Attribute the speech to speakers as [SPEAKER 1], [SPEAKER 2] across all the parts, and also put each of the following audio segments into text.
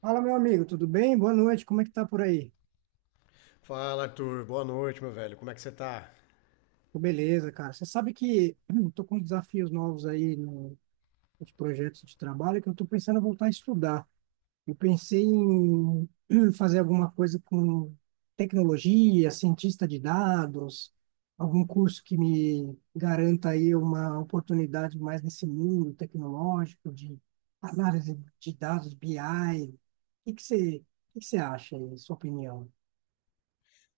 [SPEAKER 1] Fala, meu amigo, tudo bem? Boa noite, como é que tá por aí?
[SPEAKER 2] Fala, Arthur. Boa noite, meu velho. Como é que você tá?
[SPEAKER 1] Tô beleza, cara. Você sabe que eu tô com desafios novos aí nos projetos de trabalho que eu tô pensando em voltar a estudar. Eu pensei em fazer alguma coisa com tecnologia, cientista de dados, algum curso que me garanta aí uma oportunidade mais nesse mundo tecnológico de análise de dados, BI. O o que que você acha aí, sua opinião?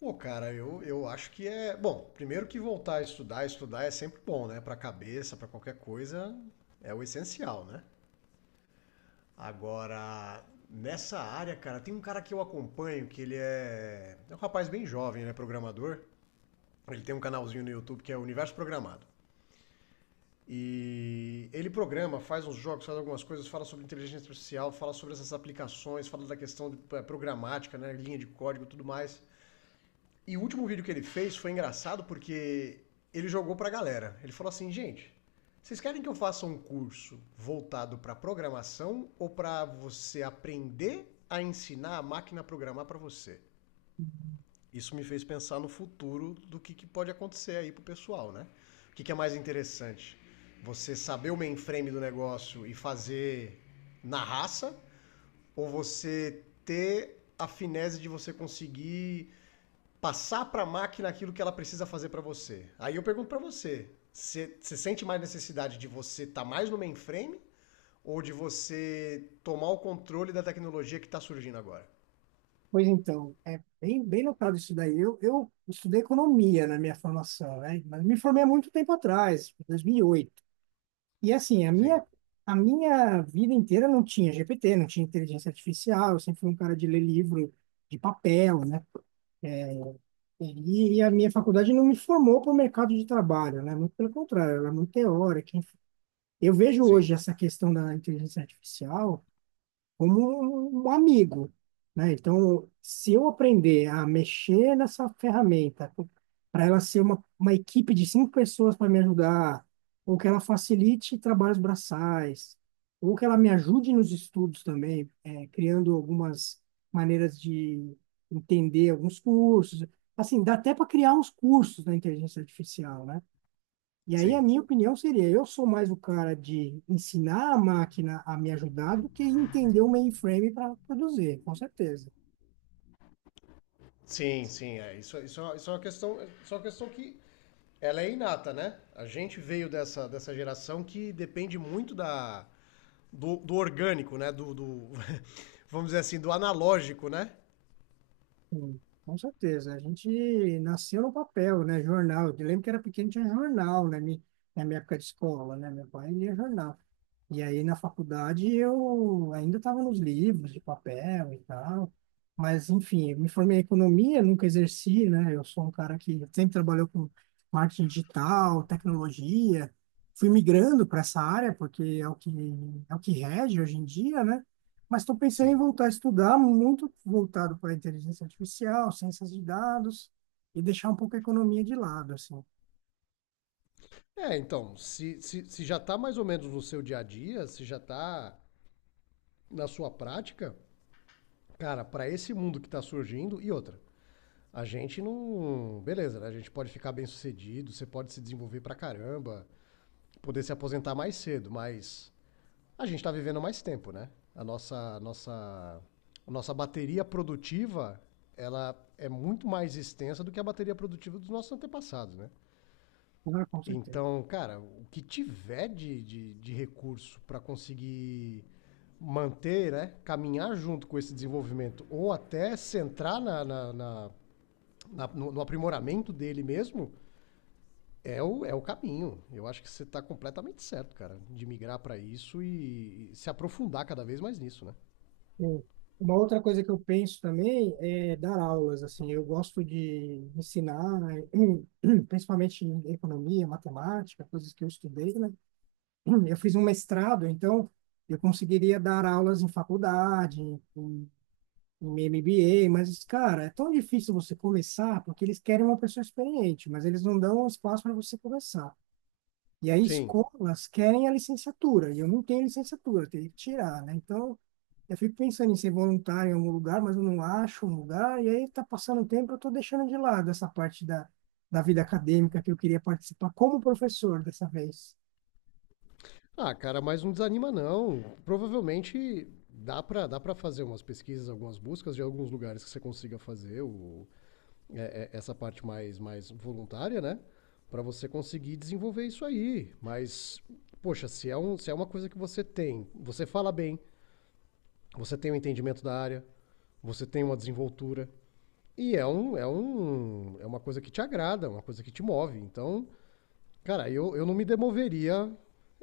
[SPEAKER 2] Pô, cara, eu acho que é. Bom, primeiro que voltar a estudar, estudar é sempre bom, né? Pra cabeça, pra qualquer coisa, é o essencial, né? Agora, nessa área, cara, tem um cara que eu acompanho que ele é. É um rapaz bem jovem, né? Programador. Ele tem um canalzinho no YouTube que é Universo Programado. E ele programa, faz uns jogos, faz algumas coisas, fala sobre inteligência artificial, fala sobre essas aplicações, fala da questão de, programática, né? Linha de código e tudo mais. E o último vídeo que ele fez foi engraçado porque ele jogou pra galera. Ele falou assim, gente, vocês querem que eu faça um curso voltado pra programação ou pra você aprender a ensinar a máquina a programar pra você? Isso me fez pensar no futuro do que, pode acontecer aí pro pessoal, né? O que, que é mais interessante? Você saber o mainframe do negócio e fazer na raça ou você ter a finese de você conseguir passar para a máquina aquilo que ela precisa fazer para você. Aí eu pergunto para você, você sente mais necessidade de você estar tá mais no mainframe ou de você tomar o controle da tecnologia que está surgindo agora?
[SPEAKER 1] Pois então, é bem, bem notado isso daí. Eu estudei economia na minha formação, né? Mas me formei há muito tempo atrás, em 2008, e assim, a
[SPEAKER 2] Sim,
[SPEAKER 1] minha, a minha vida inteira não tinha GPT, não tinha inteligência artificial, eu sempre fui um cara de ler livro de papel, né? E a minha faculdade não me formou para o mercado de trabalho, né? Muito pelo contrário, ela é muito teórica, enfim. Eu vejo
[SPEAKER 2] sim,
[SPEAKER 1] hoje essa questão da inteligência artificial como um amigo, né? Então, se eu aprender a mexer nessa ferramenta, para ela ser uma equipe de cinco pessoas para me ajudar, ou que ela facilite trabalhos braçais, ou que ela me ajude nos estudos também, criando algumas maneiras de entender alguns cursos. Assim, dá até para criar uns cursos na inteligência artificial, né? E aí a
[SPEAKER 2] sim.
[SPEAKER 1] minha opinião seria: eu sou mais o cara de ensinar a máquina a me ajudar do que entender o mainframe para produzir, com certeza.
[SPEAKER 2] Sim, sim, é. Isso, isso é uma questão, isso é uma questão que ela é inata, né? A gente veio dessa, geração que depende muito da, do orgânico, né? Vamos dizer assim, do analógico, né?
[SPEAKER 1] Hum. Com certeza. A gente nasceu no papel, né? Jornal. Eu lembro que era pequeno, tinha jornal, né? Na minha época de escola, né? Meu pai lia jornal. E aí na faculdade eu ainda estava nos livros de papel e tal, mas enfim, eu me formei em economia, nunca exerci, né? Eu sou um cara que sempre trabalhou com marketing digital, tecnologia, fui migrando para essa área porque é o que rege hoje em dia, né? Mas estou pensando em
[SPEAKER 2] Sim.
[SPEAKER 1] voltar a estudar, muito voltado para inteligência artificial, ciências de dados, e deixar um pouco a economia de lado, assim.
[SPEAKER 2] É, então, se já tá mais ou menos no seu dia a dia, se já tá na sua prática, cara, pra esse mundo que tá surgindo, e outra, a gente não. Beleza, né? A gente pode ficar bem sucedido, você pode se desenvolver pra caramba, poder se aposentar mais cedo, mas a gente tá vivendo mais tempo, né? A nossa, a nossa, a nossa bateria produtiva, ela é muito mais extensa do que a bateria produtiva dos nossos antepassados, né?
[SPEAKER 1] Ah, com certeza.
[SPEAKER 2] Então, cara, o que tiver de recurso para conseguir manter, né, caminhar junto com esse desenvolvimento ou até centrar no aprimoramento dele mesmo, é o caminho. Eu acho que você está completamente certo, cara, de migrar para isso e se aprofundar cada vez mais nisso, né?
[SPEAKER 1] Sim. Uma outra coisa que eu penso também é dar aulas, assim, eu gosto de ensinar, né, principalmente em economia, matemática, coisas que eu estudei, né? Eu fiz um mestrado, então eu conseguiria dar aulas em faculdade, em MBA, mas, cara, é tão difícil você começar, porque eles querem uma pessoa experiente, mas eles não dão espaço para você começar. E aí
[SPEAKER 2] Sim.
[SPEAKER 1] escolas querem a licenciatura, e eu não tenho licenciatura, eu teria que tirar, né? Então, eu fico pensando em ser voluntário em algum lugar, mas eu não acho um lugar, e aí tá passando o tempo, eu estou deixando de lado essa parte da vida acadêmica que eu queria participar como professor dessa vez,
[SPEAKER 2] Ah, cara, mas não desanima não. Provavelmente dá para fazer umas pesquisas, algumas buscas de alguns lugares que você consiga fazer essa parte mais voluntária, né? Para você conseguir desenvolver isso aí. Mas, poxa, se é uma coisa que você tem, você fala bem, você tem um entendimento da área, você tem uma desenvoltura. E é uma coisa que te agrada, uma coisa que te move. Então, cara, eu não me demoveria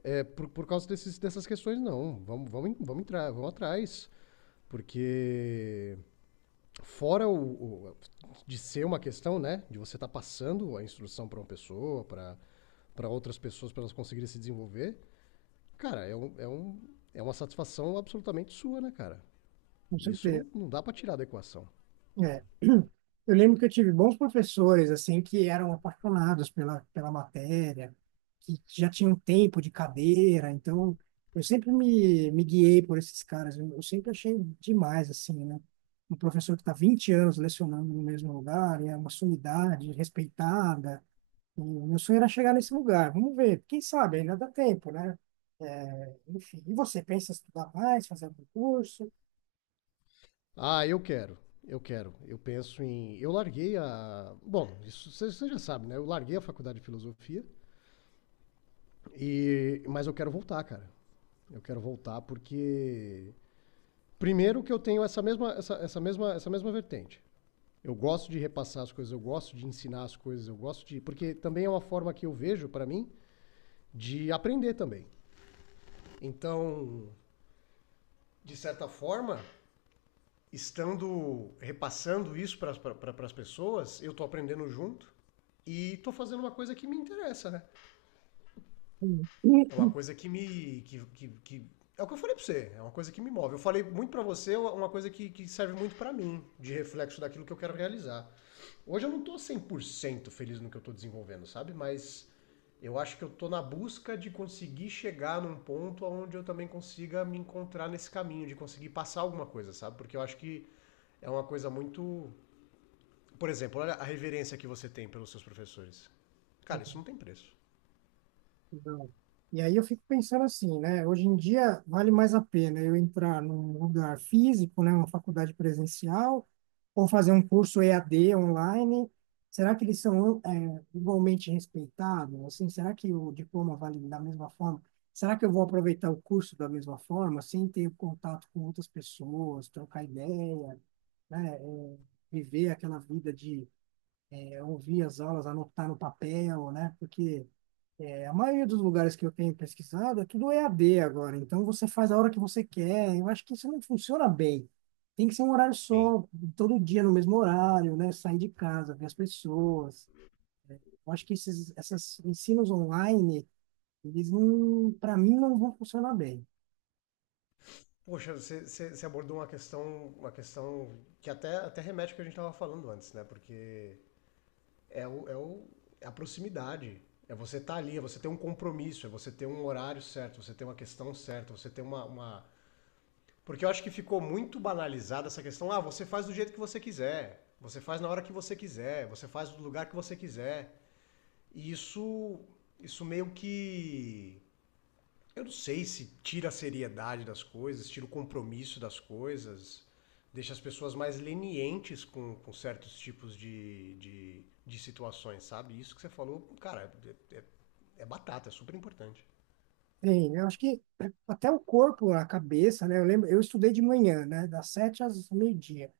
[SPEAKER 2] por causa dessas questões, não. Vamos, vamos, vamos entrar, vamos atrás. Porque fora de ser uma questão, né, de você estar tá passando a instrução para uma pessoa, para outras pessoas, para elas conseguirem se desenvolver, cara, é uma satisfação absolutamente sua, né, cara?
[SPEAKER 1] com
[SPEAKER 2] Isso
[SPEAKER 1] certeza.
[SPEAKER 2] não, não dá para tirar da equação.
[SPEAKER 1] É. Eu lembro que eu tive bons professores, assim, que eram apaixonados pela matéria, que já tinham um tempo de cadeira, então eu sempre me guiei por esses caras, eu sempre achei demais, assim, né? Um professor que está 20 anos lecionando no mesmo lugar, e é uma sumidade respeitada, e o meu sonho era chegar nesse lugar, vamos ver, quem sabe, ainda dá tempo, né? É, enfim, e você pensa em estudar mais, fazer algum curso?
[SPEAKER 2] Ah, eu quero, eu quero. Eu penso em. Eu larguei a. Bom, isso você já sabe, né? Eu larguei a faculdade de filosofia, mas eu quero voltar, cara. Eu quero voltar porque. Primeiro que eu tenho essa mesma vertente. Eu gosto de repassar as coisas, eu gosto de ensinar as coisas, eu gosto de. Porque também é uma forma que eu vejo, para mim, de aprender também. Então, de certa forma, estando repassando isso para as pessoas, eu estou aprendendo junto e estou fazendo uma coisa que me interessa, né?
[SPEAKER 1] Hum.
[SPEAKER 2] É uma coisa que me. É o que eu falei pra você, é uma coisa que me move. Eu falei muito pra você, é uma coisa que serve muito pra mim, de reflexo daquilo que eu quero realizar. Hoje eu não tô 100% feliz no que eu tô desenvolvendo, sabe? Mas eu acho que eu tô na busca de conseguir chegar num ponto onde eu também consiga me encontrar nesse caminho, de conseguir passar alguma coisa, sabe? Porque eu acho que é uma coisa muito. Por exemplo, olha a reverência que você tem pelos seus professores. Cara, isso não tem preço.
[SPEAKER 1] Exato. E aí eu fico pensando assim, né? Hoje em dia vale mais a pena eu entrar num lugar físico, né? Uma faculdade presencial, ou fazer um curso EAD online. Será que eles são igualmente respeitados? Assim, será que o diploma vale da mesma forma? Será que eu vou aproveitar o curso da mesma forma, sem ter contato com outras pessoas, trocar ideia, né? É, viver aquela vida de ouvir as aulas, anotar no papel, né? Porque a maioria dos lugares que eu tenho pesquisado é tudo EAD agora, então você faz a hora que você quer. Eu acho que isso não funciona bem. Tem que ser um horário
[SPEAKER 2] Sim.
[SPEAKER 1] só, todo dia no mesmo horário, né? Sair de casa, ver as pessoas. Eu acho que esses essas ensinos online, eles não, para mim, não vão funcionar bem.
[SPEAKER 2] Poxa, abordou uma questão que até remete ao que a gente estava falando antes, né? Porque é, o, é, o, é a proximidade. É você estar ali, é você ter um compromisso, é você ter um horário certo, você ter uma questão certa, você ter uma, uma. Porque eu acho que ficou muito banalizada essa questão. Ah, você faz do jeito que você quiser, você faz na hora que você quiser, você faz do lugar que você quiser. E isso meio que eu não sei se tira a seriedade das coisas, tira o compromisso das coisas, deixa as pessoas mais lenientes com certos tipos de situações, sabe? Isso que você falou, cara, é, é- é batata, é super importante.
[SPEAKER 1] Tem, eu acho que até o corpo, a cabeça, né? Eu lembro, eu estudei de manhã, né? Das 7 às meio-dia.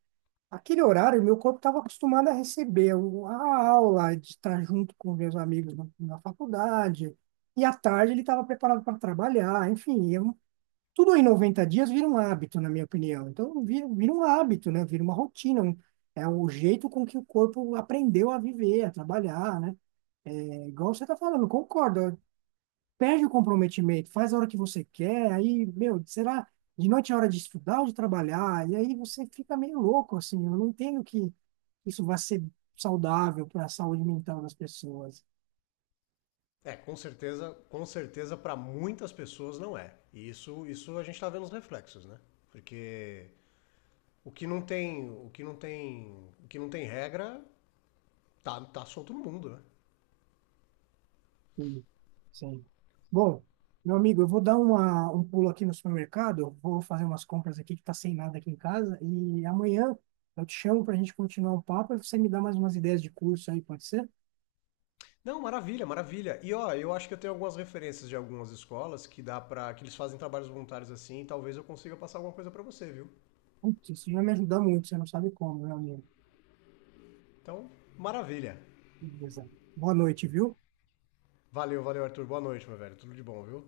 [SPEAKER 1] Aquele horário, meu corpo estava acostumado a receber a aula, de estar junto com meus amigos na faculdade, e à tarde ele estava preparado para trabalhar, enfim, eu, tudo em 90 dias vira um hábito, na minha opinião. Então, vira um hábito, né? Vira uma rotina, é o jeito com que o corpo aprendeu a viver, a trabalhar, né? É igual você está falando, concordo, perde o comprometimento, faz a hora que você quer, aí, meu, será, de noite é hora de estudar ou de trabalhar? E aí você fica meio louco, assim, eu não entendo que isso vai ser saudável para a saúde mental das pessoas.
[SPEAKER 2] É, com certeza para muitas pessoas não é. E isso a gente tá vendo os reflexos, né? Porque o que não tem regra, tá solto no mundo, né?
[SPEAKER 1] Sim. Sim. Bom, meu amigo, eu vou dar uma, um pulo aqui no supermercado, vou fazer umas compras aqui que tá sem nada aqui em casa, e amanhã eu te chamo para a gente continuar o papo e você me dá mais umas ideias de curso aí, pode ser?
[SPEAKER 2] Não, maravilha, maravilha. E ó, eu acho que eu tenho algumas referências de algumas escolas que dá para que eles fazem trabalhos voluntários assim, e talvez eu consiga passar alguma coisa para você, viu?
[SPEAKER 1] Putz, isso vai me ajudar muito, você não sabe como, meu amigo.
[SPEAKER 2] Então, maravilha.
[SPEAKER 1] Beleza. Boa noite, viu?
[SPEAKER 2] Valeu, valeu, Arthur. Boa noite, meu velho. Tudo de bom, viu?